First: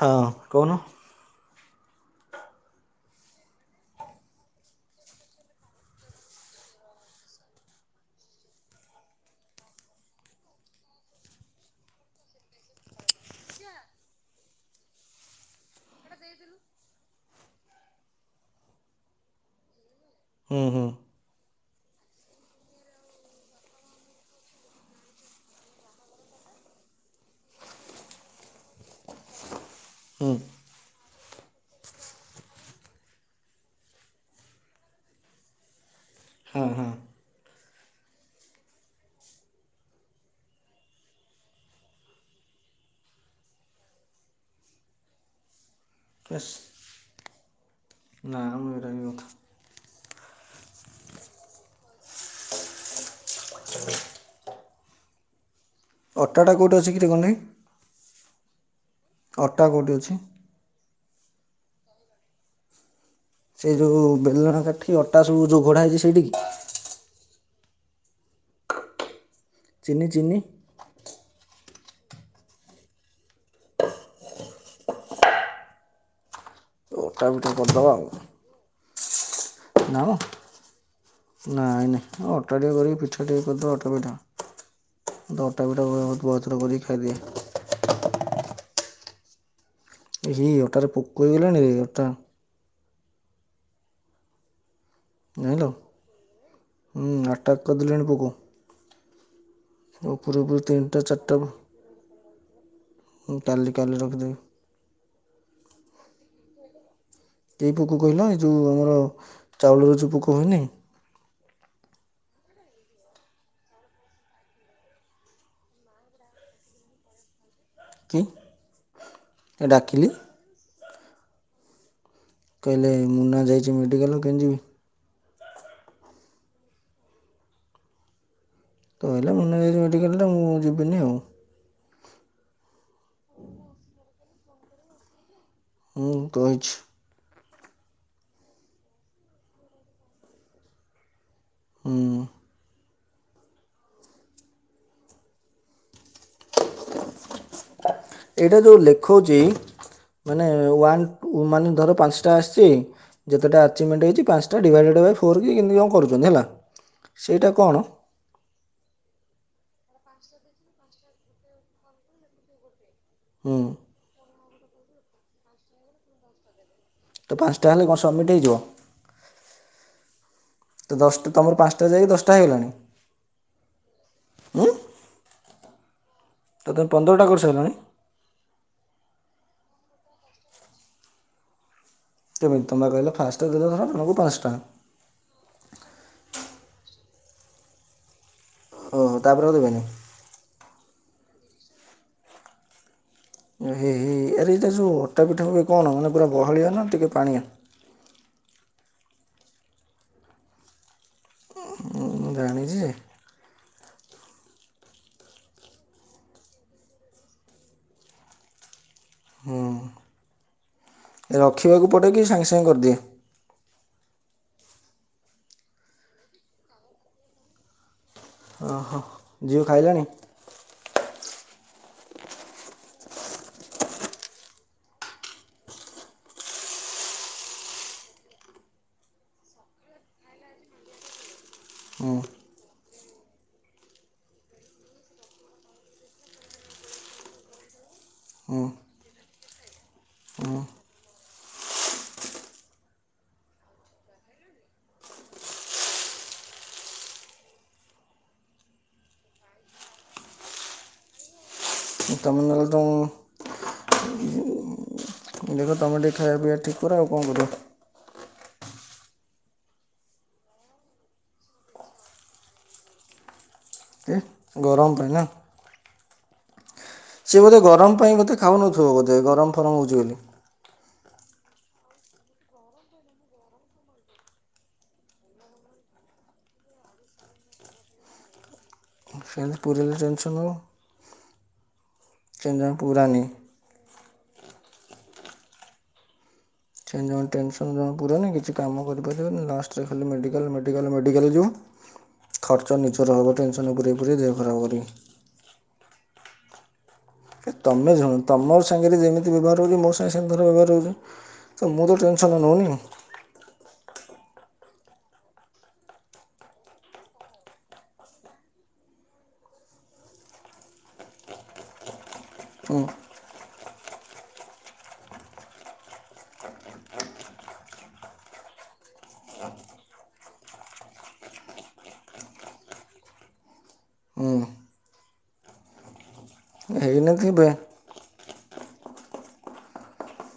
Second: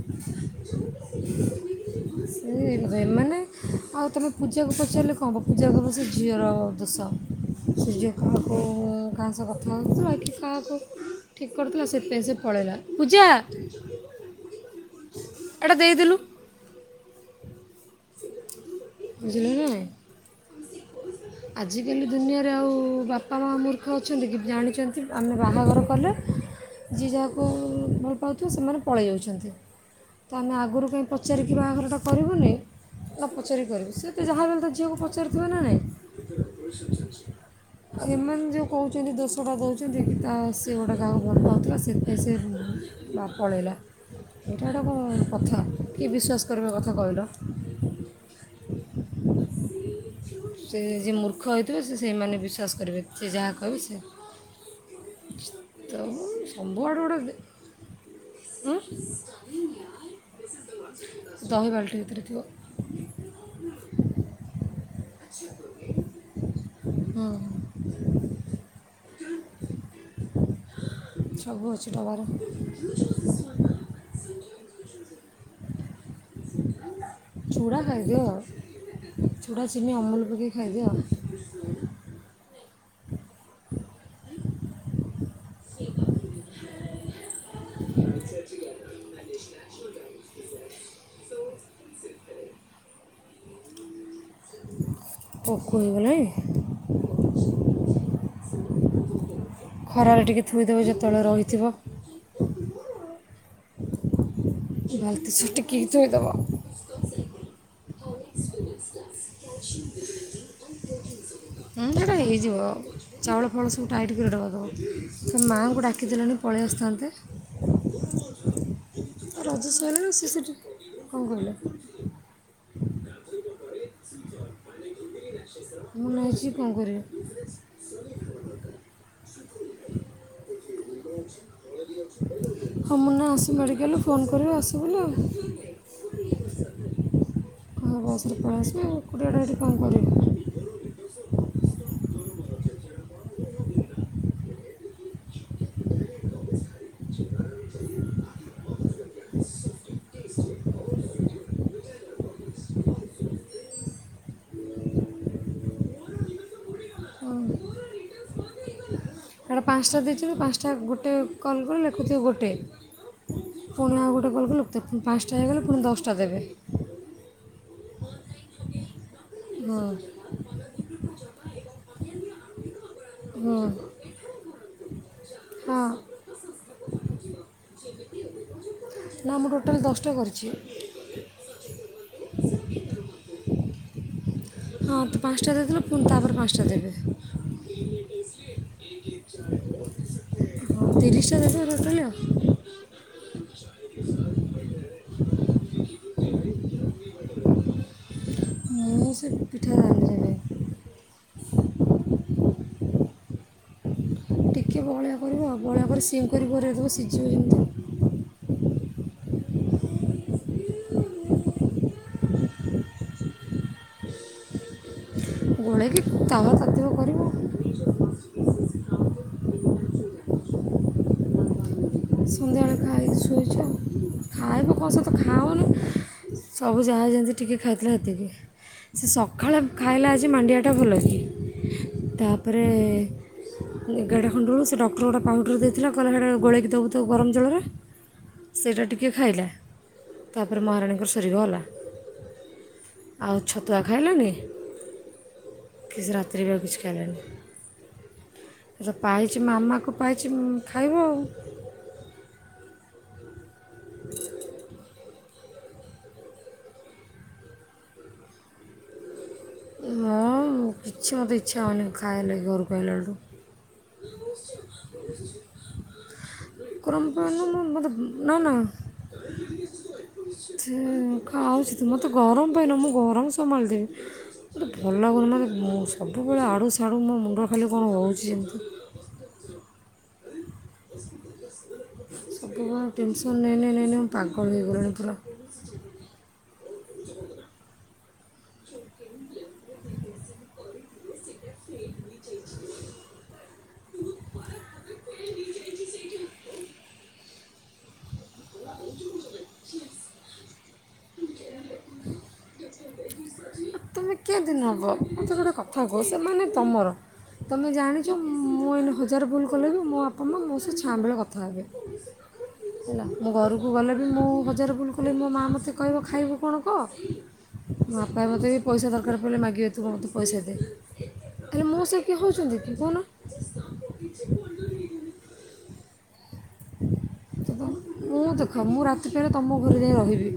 ହଁ କହୁନ। ସେ ଏ-ଏମାନେ ଆଉ ତୁମେ ପୂଜାକୁ ପଚାରିଲେ କଣ ହେବ ପୂଜାକୁ ପ- ସେ ଝିଅର ଦୋଷ। ସିଏ ଯଉ କାହା-କଉ -କାହା ସହ କଥା ହଉଥୁଲ ଏଠି କାହାକୁ ଠିକ୍ କରୁଥିଲା ସେଥିପାଇଁ ସେ ପଳେଇଲା। [inaudible] ବୁଝିଲୁ ନା ନାଇଁ? ହୁଁ -ହୁଁ। ଆଜିକାଲି ଦୁନିଆରେ ଆଉ ବାପା ମା ମୂର୍ଖ ଅଛନ୍ତି କି ଜାଣିଚନ୍ତି ଆମେ ବାହାଘର କଲେ ଯିଏ ଯାହାକୁ ଭଲ ପାଉଥିବ ସେମାନେ ପଳେଇ ଯାଉଚନ୍ତି। ହୁଁ ତ ଆମେ ଆଗୁରୁ କାହିଁ ପଚାରିକି ବାହାଘରଟା କରିବୁନି। ତ ପଚାରିପାରିବେ ସେ ତ ଯାହାବି ହେଲେ ତ ଝିଅକୁ ପଚାରିଥିବେ ନା ହଁ ହଁ ନାଇଁ। ହେମାନେ ଯଉ କହୁଚନ୍ତି ଦୋଷ ଟା ଦଉଚନ୍ତି କି ତା ସିଏ ଗୋଟେ କାହାକୁ ଭଲ ପାଉଥିଲା ସେଥିପାଇଁ ସେ ବା ପଳେଇଲା ଏଇଟା ଗୋଟେ କଣ୍ କଥା କିଏ ଏସ୍ ବିଶ୍ୱାସ କରିବ କଥା କହିଲ। ନାଁ ମୁଁ ଯାଇନି। ସେ ଯିଏ ମୂର୍ଖ ହେଇଥିବେ ସେ ସେଇମାନେ ବିଶ୍ୱାସ କରିବେ ସେ ଯାହା କହିବ ସେ ତ ଅଟାଟା କେଉଁଠି ସମ୍ବୁ ଅଛି କିରେ ଆଡୁ ଗୋଟେ କହନି ଗେ-ଉଁ- ଅଟା କଉଠି ଅଛି? ଦହି ବାଲ୍ଟି ଭିତରେ ଥିବ। ସେ ଯଉ ବେଲଣା କାଠି ଅଟା ସବୁ ଯଉ ଘୋଡ଼ା ହେଇଚି ସେଇଠିକି। ହୁଁ। ଚିନି ଚିନି। ସବୁ ଅଛି ଟବାରେ। ଅଟା ପିଠା ଚୁଡ଼ା କରିଦେବା ଆଉ ଖାଇଦିଅ। ଚୁଡ଼ା, ଚିନି, ନା ମ ଅମୁଲ ପକେଇ ଖାଇଦିଅ। ନାଇଁ ନାଇଁ। ଅଟା ଟିକେ କରିକି ପିଠା ଟିକେ କରିଦବା ଅଟା ପିଠା। ତ ଅଟାପିଟା [unintelligible] ବହୁତଥର କରିକି ଖାଇଦିଏ। [inaudible] ଇହି ଅଟାରେ ପୋକ ହେଇଗଲାଣି ରେ ଅଟା। ଜାଇଁଲ, ପୋକ ହେଇଗଲାଣି ଉଁ ଆଟାକ୍ କରିଦେଲେଣି ପୋକ। ଖରାରେ ଉପରୁ ଟିକେ ଉପରୁ ଥୋଇଦେବ ତିନିଟା ଯେତେବେଳେ ଚାରିଟା ରହିଥିବ। ମୁଁ କାଲି କାଲି ରଖିଦେବି। ବାଲଟି ସହ ଟେକିକି ଥୋଇଦବ। କି ପୋକ କହିଲ ଏ ଯୋଉ ଆମର ଚାଉଳର ଯୋଉ ପୋକ ହୁଏନି ସେଟା ହେଇଯିବ। ଚାଉଳ ଫାଉଳ ସବୁ ଟାଇଟ୍ କରି ଡବା ଦବ। ସେ ମାଆଙ୍କୁ ଡାକିଦେଲନି ପଳେଇ ଆସିଥାନ୍ତେ। କି ରଜ ଡାକିଲି ସଇଲାଣି ସେ ସେଠି କଣ କହିଲା? କହିଲେ ମୁନା ଯାଇଚି ମେଡ଼ିକାଲ କୁ କେମିତି ଯିବି। ମୁନା ଯାଇଚି କଣ କରିବି। ତହିଲେ ମୁନା ଯାଇଚି ମେଡ଼ିକାଲଟା ମୁଁ ଯିବିନି ଆଉ। [unintelligible] ହଁ ମୁନା ଆସୁ ମେଡ଼ିକାଲରୁ ଫୋନ୍ କରିବ ଆସ ବୋଲି ଆଉ। ହୁଁ କହିଛି। ମୋ ବସରେ ପଳେଇ ଆସିବେ ଏକୁଟିଆ ଟା ଏଠି କଣ କରିବେ। ହୁଁ। [inaudible] ଏଇଟା ଯୋଉ ଲେଖଉଚି ମାନେ ୱାନ୍ ମାନେ ଧର ପାଞ୍ଚଟା ଆସିଚି ଯେତେଟା ଆଚିଭମେଣ୍ଟ ହେଇଚି ପାଞ୍ଚଟା ଡିଭାଇଡେଡ଼୍ ବାଇ ଫୋର୍ କି କେମିତି କଣ କରୁଛନ୍ତି ହେଲା। ସେଇଟା କଣ ହେଟା ପାଞ୍ଚଟା ଦେଇଥିବେ ପାଞ୍ଚଟା ଗୋଟେ କଲ୍ କଲେ ଲେଖୁଥିବ ଗୋଟେ। ହୁଁ ପୁଣି ଆଉ ଗୋଟେ କଲ୍ କଲୁ, ପୁଣି ପାଞ୍ଚଟା ହେଇଗଲେ ପୁଣି ଦଶଟା ଦେବେ। ତ ପାଞ୍ଚଟା ହେଲେ କଣ ସବମିଟ୍ ହେଇଯିବ? ହଁ। ତ ଦଶଟ୍ ତମର ପାଞ୍ଚଟା ଯାଇକି ଦଶଟା ହେଇଗଲାଣି? ହୁଁ ହୁଁ ହଁ। ତ ତମେ ପନ୍ଦରଟା କରିସାରିଲାଣି? ନା ମୁଁ ଟୋଟାଲ ଦଶଟା କରିଚି। କେମିତି ତମେ ପା କହିଲ ଫାଷ୍ଟେ ଦେଲେ ଧର ହବୁ ପାଞ୍ଚ୍ ଟା। ହଁ ତ ପାଞ୍ଚ୍ ଟା ଦେଇଥିଲୁ ପୁଣି ତାପରେ ପାଞ୍ଚଟା ଦେବେ। ଓହୋ ତାପରେ ଆଉ ଦେବେନି? ହଁ- ତିରିଶ୍ ଟା ଦେବେ ଟୋଟାଲି ଆଉ। ହେ- ହେ- ଆରେ ଏଇଟା ଯଉ ଅଟା ପିଠା ହୁଏ କଣ ମାନେ ପୁରା ବହଳିଆ ନା ଟିକେ ପାଣିଆ? ମୁଁ ସେ ପିଠା ଜାଣିନିରେ ଭାଇ। ହୁଁ, ମୁଁ ଜାଣିଚି ଯେ ଟିକିଏ ବହଳିଆ କରିବ ଆଉ ବହଳିଆ କରି ସିମ୍ କରି ଘୋରେଇ ଦବ ସିଜିବ ଯେମିତି। ହଁ। ରଖିବାକୁ ପଡ଼େ କି ସାଙ୍ଗେ ସାଙ୍ଗେ କରିଦିଏ? ଗୋଳେଇକି ତାୱା ତାତିବ କରିବ। ଓହୋ- ଝିଅ ଖାଇଲାଣି? ସନ୍ଧ୍ୟାବେଳେ ଖାଇକି ଶୋଇଚି ଆଉ ଖାଇବ କଣ ସେ ତ ଖାଉନି। ସବୁ ଯାହା ଯେମତି ଟିକେ ଖାଇଥିଲେ ହେତିକି। ସେ ସଖାଳେ ଖାଇଲା ଆଜି ମାଣ୍ଡିଆଟା ଭଲ କି ତା ପରେ ଏଗାର୍ ଟା ଖଣ୍ଡରୁ ସେ ଡକ୍ଟର ଗୋଟେ ପାଉଡର୍ ଦେଇଥିଲା କହିଲା ହେଡ଼ା ଗୋଳେଇକି ଦବୁ [unintelligible] ଗରମ୍ ଜଳରେ। ସେଇଟା ଟିକେ ଖାଇଲା ତାପରେ ମହାରାଣୀଙ୍କର ସରିଗଲା। ଆଉ ଛତୁଆ ଖାଇଲାନି କି ସେ ରାତିରେ ବି ଆଉ କିଛି ଖାଇଲାଣି। ସେ ପାଇଚି ମାମାକୁ ପାଇଚି ଉଁ -ଖାଇବ ଆଉ। [unintelligible] ତମୁକୁ ଦେଖ ତମେ ଟିକେ ଖାଇବା ପିଇବା ଠିକ୍ କର ଆଉ କଣ କରିବ। ହଁ କିଛି ମୋତେ ଇଚ୍ଛା ହଉନି ଖାଇବା ଲାଗି ଘରୁକୁ ଆଇଲାଠୁ। ଏ ଗରମ ପାଇଁ ନା? ଗରମ ପାଇନ ସିଏ ବୋଧେ ମୁଁ ମୋତେ ଗରମ ପାଇଁ ନା ବୋଧେ ନା ଖାଉନଥୁବ ବୋଧେ ଗରମ ଫରମ ହଉଛି ବୋଲି। ସେ ଖାଉଛି ତୁ ମୋତେ ଗରମ ପାଇଁ ନୁହଁ, ମୁଁ ଗରମ ସମ୍ଭାଳି ଦେବି। କିଛି ଭଲ ଲାଗୁନି ମାନେ ମୁଁ ସବୁବେଳେ ଆଡ଼ୁ ସାଡ଼ୁ ମୋ ମୁଣ୍ଡ ଖାଲି କଣ ହଉଛି ଯେମିତି ସେମିତି ପୁରେଇଲେ ଟେନସନ। କୁହ ଆମେ ପୁରାନି ଟେନସନ୍ ନେଇ ନେଇ ନେଇ ନେଇ ମୁଁ ପାଗଳ ଦେଇଗଲିଣି ପୁରା। ସେ ଜମା ଟେନସନୂ ଜମା ପୁରାନି କିଛି କାମ କରିପାରିବନି ଲାଷ୍ଟରେ ଖାଲି ମେଡିକାଲ୍ ମେଡିକାଲ୍ ମେଡିକାଲ୍ ଯିବ। ଖର୍ଚ୍ଚ ନିଜର ହବ ଟେନସନ୍ ପୁରେଇ ପୁରେଇ ଦେହ ଖରାପ କରି। ଏ ତୋମେ ଶୁଣ ତୋମ ସାଙ୍ଗରେ ଯେମିତି ବ୍ୟବହାର ହଉଚି ମୋ ସାଙ୍ଗେ ସେମତି ଧର ବ୍ୟବହାର ହଉଚୁ। ତ ମୁଁ ତ ଟେନସନ୍ ନଉନି। ଏ ତୁମେ କେମତି ନବ ମୋତେ ଗୋଟେ କଥା କୁହ ସେମାନେ ତୋମର ତୋମେ ଜାଣିଚ ମୁଁ ଏଇନେ ହଜାରେ ଭୁଲ କଲେବି ମୋ ବାପା ମା ମୋ ସହ ଛାଁ ବେଳ କଥା ହେବେ। ହୁଁ ହେଲା। ମୁଁ ଘରକୁ ଗଲେ ବି ମୁଁ ହଜାରେ ଭୁଲ କଲେ ମୋ ମାଆ ମୋତେ କହିବ ଖାଇବୁ କଣ କଅ। ବାପା ମୋତେ ବି ପଇସା ଦରକାର ପଇଲେ ମାଗିବେ ତୁ ମୋତେ ପଇସା ଦେ, ହେଲେ ମୋ ସ କିଏ ହଉଛନ୍ତି କି କହୁନ? ଅଁ, ହେଇ ତ ନଥିବେ। ତମ- ମୁଁ ଦେଖ ମୁଁ ରାତି ପାହିଲେ ତୋମ ଘରେ ଯାଇ ରହିବି।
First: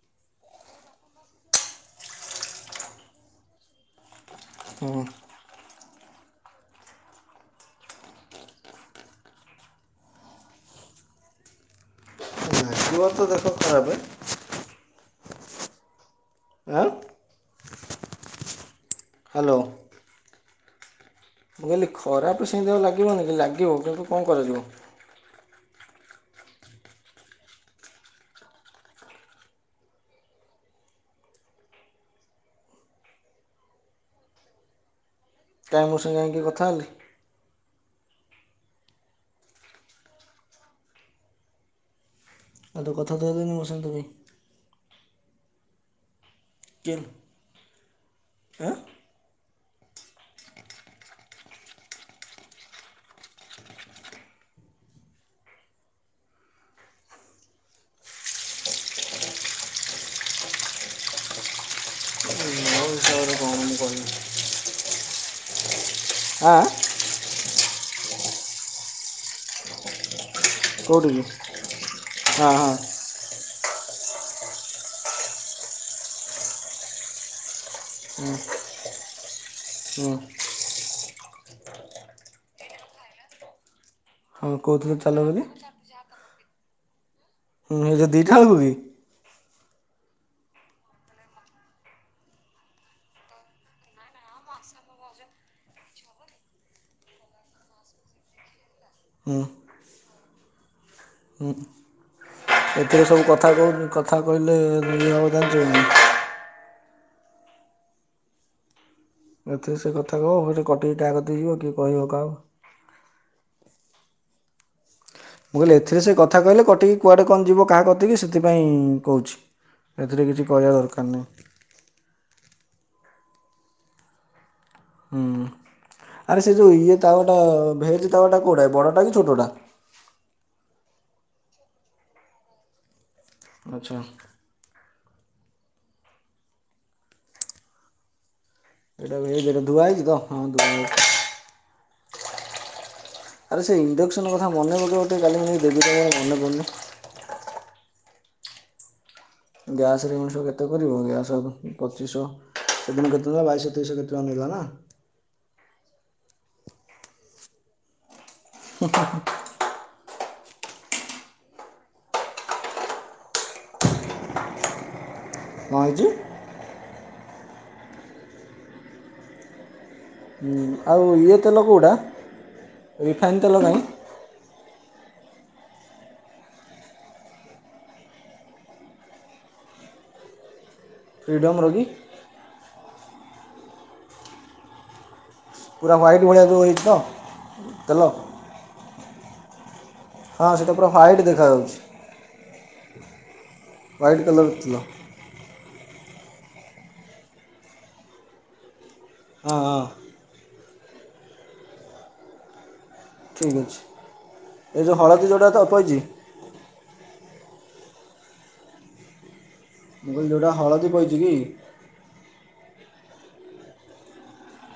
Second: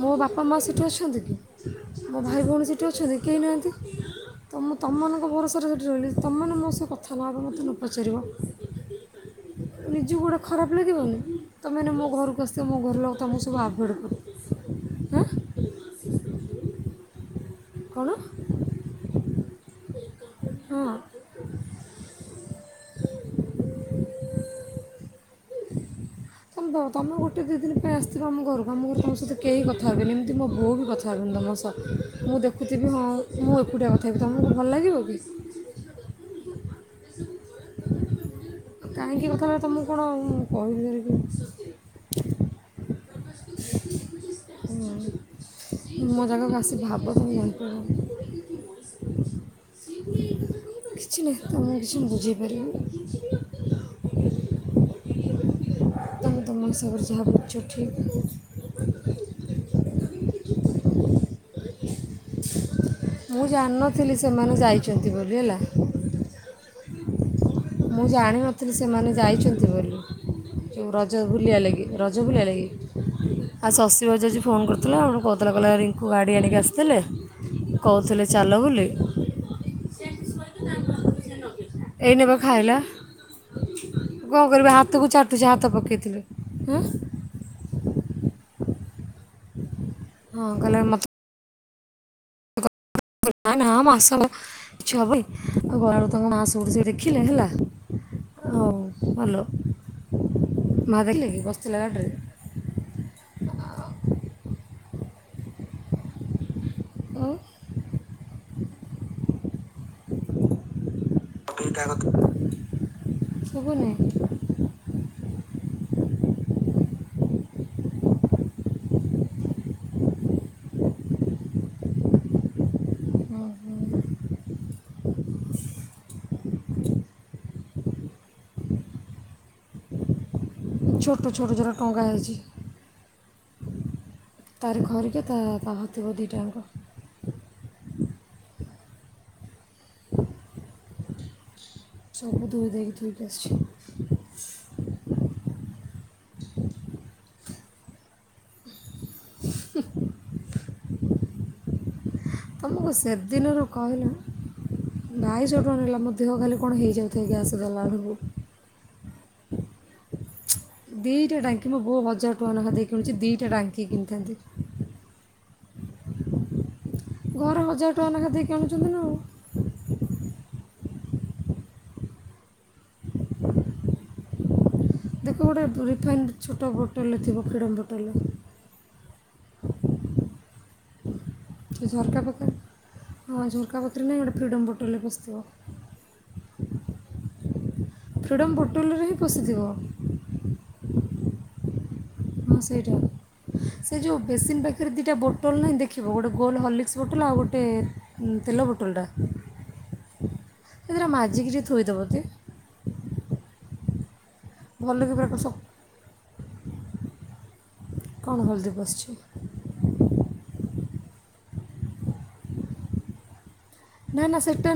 ମୋ ବାପା ମାଆ ସେଠି ଅଛନ୍ତି କି? ମୋ ଭାଇ ଭଉଣୀ ସେଠି ଅଛନ୍ତି କେହି ନାହାନ୍ତି। ତ ମୁଁ ତୋମ ମାନଙ୍କ ଭରସାରେ ସେଠି ରହିଲି ତୋମମାନେ ମୋ ସହ କଥା ନହବ, ମୋତେ ନ ପଚାରିବ। ନିଜକୁ ଗୋଟେ ଖରାପ ଲାଗିବନି। ତୋମେ ଏଇନେ ମୋ ଘରକୁ ଆସିବ ମୋ ଲାଗିବ ଘର ତ ଲୋକ ତୋମକୁ ଦେଖ ସବୁ ଖରାପ ଆଭଏଡ୍ କରି [inaudible] ଆଁ, କଣ? ହାଲୋ। ହଁ। ମୁଁ କହିଲି ଖରାପ ସେମିତି ଆଉ ଲାଗିବନି କି ଲାଗିବ, କିନ୍ତୁ କଣ କରାଯିବ? ତୋମେ ଭାବ ତୋମେ ଗୋଟେ ଦି ଦିନ ପାଇଁ ଆସିଥିବ ଆମ ଘରକୁ, ଆମ ଘରେ ତୋମ ସହିତ କେହି କଥା ହେବେନି। ଏମିତି ମୋ ବୋଉ ବି କଥା ହବନି ତୋମ ସହ ମୁଁ ଦେଖୁଥିବି ହଁ ମୁଁ ଏକୁଟିଆ କଥା ହେବି ତୋମକୁ ଭଲ ଲାଗିବ କି? କାଇଁ ମୋ ସାଙ୍ଗେ କାଇଁ କିଏ କଥା ହେଲେ? କାହିଁକି କଥା [unintelligible] ତୋମକୁ କଣ ମୁଁ କହିବି ଧରି [unintelligible] ଆଉ ତ କଥା ତ ହେଲେନି ମୋ ସହିତ କେହି। [inaudible] ମୋ ଜାଗାକୁ ଆସି କିଏ ଭାବ ତୋମେ ଜାଣି ଆଁ [inaudible] କିଛି ନାହିଁ, ତୋମକୁ କିଛି ମୁଁ ବୁଝେଇ ପାରିବି ନାହିଁ। ତୋମେ ତୋମ ହିସାବରେ ଜାହା ଭାବୁଛ ଠିକ୍। ମୋ ହିସାବରେ ମୁଁ କ'ଣ ଜାଣନଥିଲି କହିବି ସେମାନେ ଯାଇଚନ୍ତି ବୋଲି ହେଲା। ଆ, ଆ, ମୁଁ ଜାଣିନଥିଲି ସେମାନେ ଯାଇଚନ୍ତି ବୋଲି। ଯୋଉ କୋଉଠିକି ରଜ ବୁଲିବା ଲାଗି, ରଜ ବୁଲିବା ହଁ ଲାଗି ହଁ ଆଉ ଶଶୀ ଭାଉଜ ଆଜି ଫୋନ୍ କରିଥିଲା ଆଉ କହୁଥୁଲା କହିଲା ରିଙ୍କୁ ଗାଡ଼ି ଆଣିକି ଆସିଥିଲେ କହୁଥିଲେ ଚାଲ ବୋଲି। ହଁ। ଏଇନେ ପା ଖାଇଲା। କଣ ହଁ କରିବି କହୁଥିଲ ହାତକୁ ଚାଲ ବୋଲି ଛାଟୁଚି ହାତ ପକେଇ ଥିଲି। ଦିଇଟା ହାଖୁ କି। ହଁ, କହିଲା ମତ୍ ନା ମାସକ କିଛି ହବନି। [unintelligible] ଦେଖିଲେ ହେଲା। ହଉ ହୁଁ ଭଲୋ। ମା ଦେଖିଲେ କି ବସିଥିଲା ଗାଡ଼ି ରେ? ଏଥିରେ ସବୁ କଥା କହୁ କଥା କହିଲେ ଇଏ ହବ ଜାଣିଚ କି ନାଇଁ? [unintelligible] ଏଥିରେ ସେ କଥା କହିବ ଫେରେ କଟିକି କାହା କତିକି ଯିବ କିଏ କହିବ କାହାକୁ। ଶୁବୁନି। ମୁଁ କହିଲି ଏଥିରେ ସେ କଥା କହିଲେ କଟିକି କୁଆଡ଼େ କଣ ଯିବ କାହା କତିକି ସେଥିପାଇଁ କହୁଚି। ଏଥିରେ କିଛି କହିବା ଦରକାର ନାହିଁ। ହୁଁ। ଆରେ ସେ ଯେଉଁ ଇଏ ତାୱା ଟା ଭେଜ୍ ତାୱା ଟା କୋଉଟା ଏ ବଡ଼ଟା କି ଛୋଟଟା? ଛୋଟ ଛୋଟ ଯୋଉରା ଟଙ୍ଗା ହେଇଚି। ଆଚ୍ଛା। ତାରି ଖରିକା ତା ପାହ ଥିବ ଦିଇଟା ଆଙ୍କ। ଏଇଟା ଧୁଆ ହେଇଚି ତ? ହଁ ଧୁଆ ହେଇଚି। ସବୁ ଧୋଇ ଦେଇକି ଥୋଇ କି ଆସିଚି। ଏ ଇଣ୍ଡକ୍ସନ କଥା ମନେ ପକେଇବ ଟିକେ କାଲି ମୁଁ ଦେବି ତାକୁ ମୋର ମନେ ପଡ଼ୁନି। ଗ୍ୟାସ ରେ ମଣିଷ କେତେ କରିବ। ଗ୍ୟାସ ଆଗ ପଚିଶିଶହ, ତମକୁ ସେଦିନ କେତେ ନେଲା ବାଇଶହ ତେଇଶ ଶହ କେତେ ଟଙ୍କା ନେଲା ନା? ବାଇଶ ଟଙ୍କା ନେଲା। ମୋ ଦେହ ଖାଲି କଣ ହେଇଯାଉଥାଏ ଗ୍ୟାସ୍ ଦେଲାବେଳକୁ। ହୁଁ ହୁଁ ହୁଁ। ଦିଇଟା ଟାଙ୍କି ମୋ ବୋଉ ହଜାର ଟଙ୍କା ଲେଖା ଦେଇ କିଣୁଚି ଦିଇଟା ଟାଙ୍କି କିଣିଥାନ୍ତି। କଣ ହେଇଚି? ଘରେ ହଜାର ଟଙ୍କା ନେଖା ଦେଇକି ଆଣୁଛନ୍ତି ନା ଆଉ। ହୁଁ। ଆଉ ଇଏ ତେଲ କୋଉଟା ରିଫାଇନ୍ ତେଲ କାଇଁ? ଦେଖ ଗୋଟେ ରିଫାଇନ୍ ଛୋଟ ବୋଟୋଲ୍ ରେ ଥିବ ଫ୍ରିଡମ୍ ବୋଟୋଲ୍ ରେ। ଫ୍ରିଡ଼ମ୍ର କି ସେ ଝରକା ପାଖେ ହଁ ଝରକା ପାଖରେ ନାହିଁ ଗୋଟେ ଫ୍ରିଡ଼ମ୍ ବୋଟଲରେ ପସିଥିବ। ପୁରା ହ୍ୱାଇଟ୍ ଭଳିଆ ଯଉ ହେଇଚି ତ ତେଲ? ଫ୍ରିଡ଼ମ୍ ବୋଟଲ୍ ରେ ହିଁ ପସିଥିବ। ହଁ ସେଇଟା ପୁରା ହ୍ୱାଇଟ୍ ଦେଖାଯାଉଚି। ହଁ ସେଇଟା। ସେ ଯଉ ହ୍ୱାଇଟ୍ କଲର୍ ବେସିନ୍ ତେଲ ପାଖିରେ ଦିଟା ବୋ ବୋଟଲ୍ ନାହିଁ ଦେଖିବ, ଗୋଟେ ଗୋଲ୍ ହରଲିକ୍ସ ବୋଟଲ୍ ଆଉ ଗୋଟେ ତେଲ ବୋଟଲଟା। ହଁ ହଁ। ସେ ଦିଟା ମାଜିକି ଟିକେ ଥୋଇଦବ ତି। ଠିକ୍ ଅଛି। ଏ ଯେଉଁ ଭଲ କି ହଳଦୀ ପୁରା ଯେଉଁଟା ସ ତ ପଇଛି କଣ ହଲଦୀ ପସିଚି। ମୁଁ କହିଲି ଯୋଉଟା ହଳଦୀ ପଇଚି କି? ନା ନା ସେଟା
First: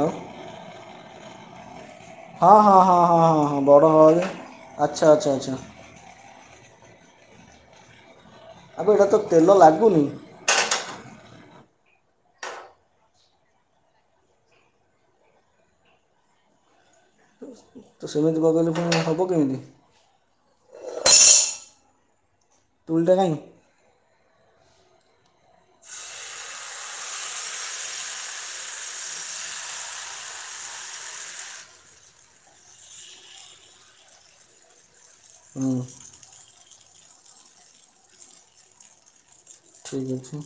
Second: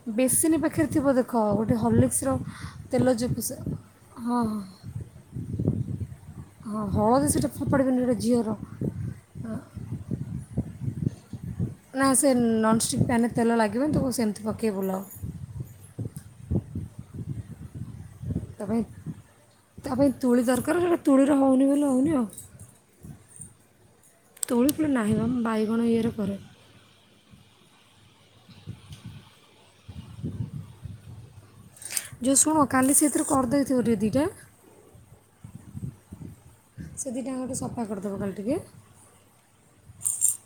ଆଉ ବେସିନ ପାଖ ଖେରେ ଥିବ ଦେଖ, ଗୋଟେ ହଲି କ୍ସ ର ହଁ ହଁ ହଁ ତେଲ ହଁ ଯଉ ହଁ ହଁ [unintelligible] ବଡ଼ ହଳଦୀ ହଁ ହଁ। ଆଚ୍ଛା ଆଚ୍ଛା ଆଚ୍ଛା ହଁ। ହଳଦି ସେଇଟା ଫୋପାଡ଼ିବନି ହେଟା ଝିଅର। ଆବେ ଏଇଟା ତ ତେଲ ଲାଗୁନି। ନା ସେ ନନଷ୍ଟିକ୍ ପ୍ୟାନ୍ ରେ ତେଲ ଲାଗିବନି ତାକୁ ସେମିତି ପକେଇ ବୁଲାଅ। ତ ସେମିତି ତା ପଗାଇଲେ ପାଇଁ ପୁଣି ହେବ କେମିତି? ତା ପାଇଁ ତୁଳି ଦରକାର ସେଟା ତୁଳିର ହଉନି ବୋଲି ହେଉନି ଆଉ। ତୁଳି ଟା କାଇଁ? ତୁଳି ଫୁଳି ନାହିଁ ବା, ବାଇଗଣ ଇଏରେ କରେ। ଯୋଉ ଶୁଣ କାଲି ସେଇଥିରେ କରିଦେଇଥିବ ଟିକେ ଦିଟା। ହୁଁ। ସେ ଦିଟାଙ୍କ ଟିକେ ସଫା କରିଦବ କାଲି ଟିକେ। ଠିକ୍ ଅଛି।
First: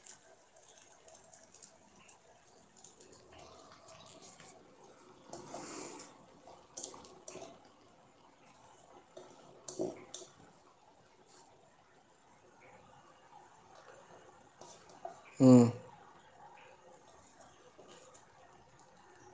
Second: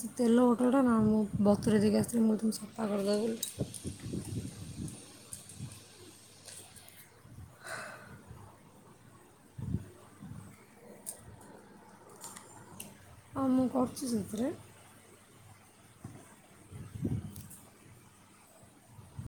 ସେ ତେଲ ବୋଟଲ ଟା ନା ମୁଁ ବତୁରେଇ ଦେଇକି ଆସିଥିଲି ମୁଁ କହିଲି ତମେ ସଫା କରିଦବ ବୋଲି। ହଁ ମୁଁ କରୁଛି ସେଥିରେ। ହୁଁ।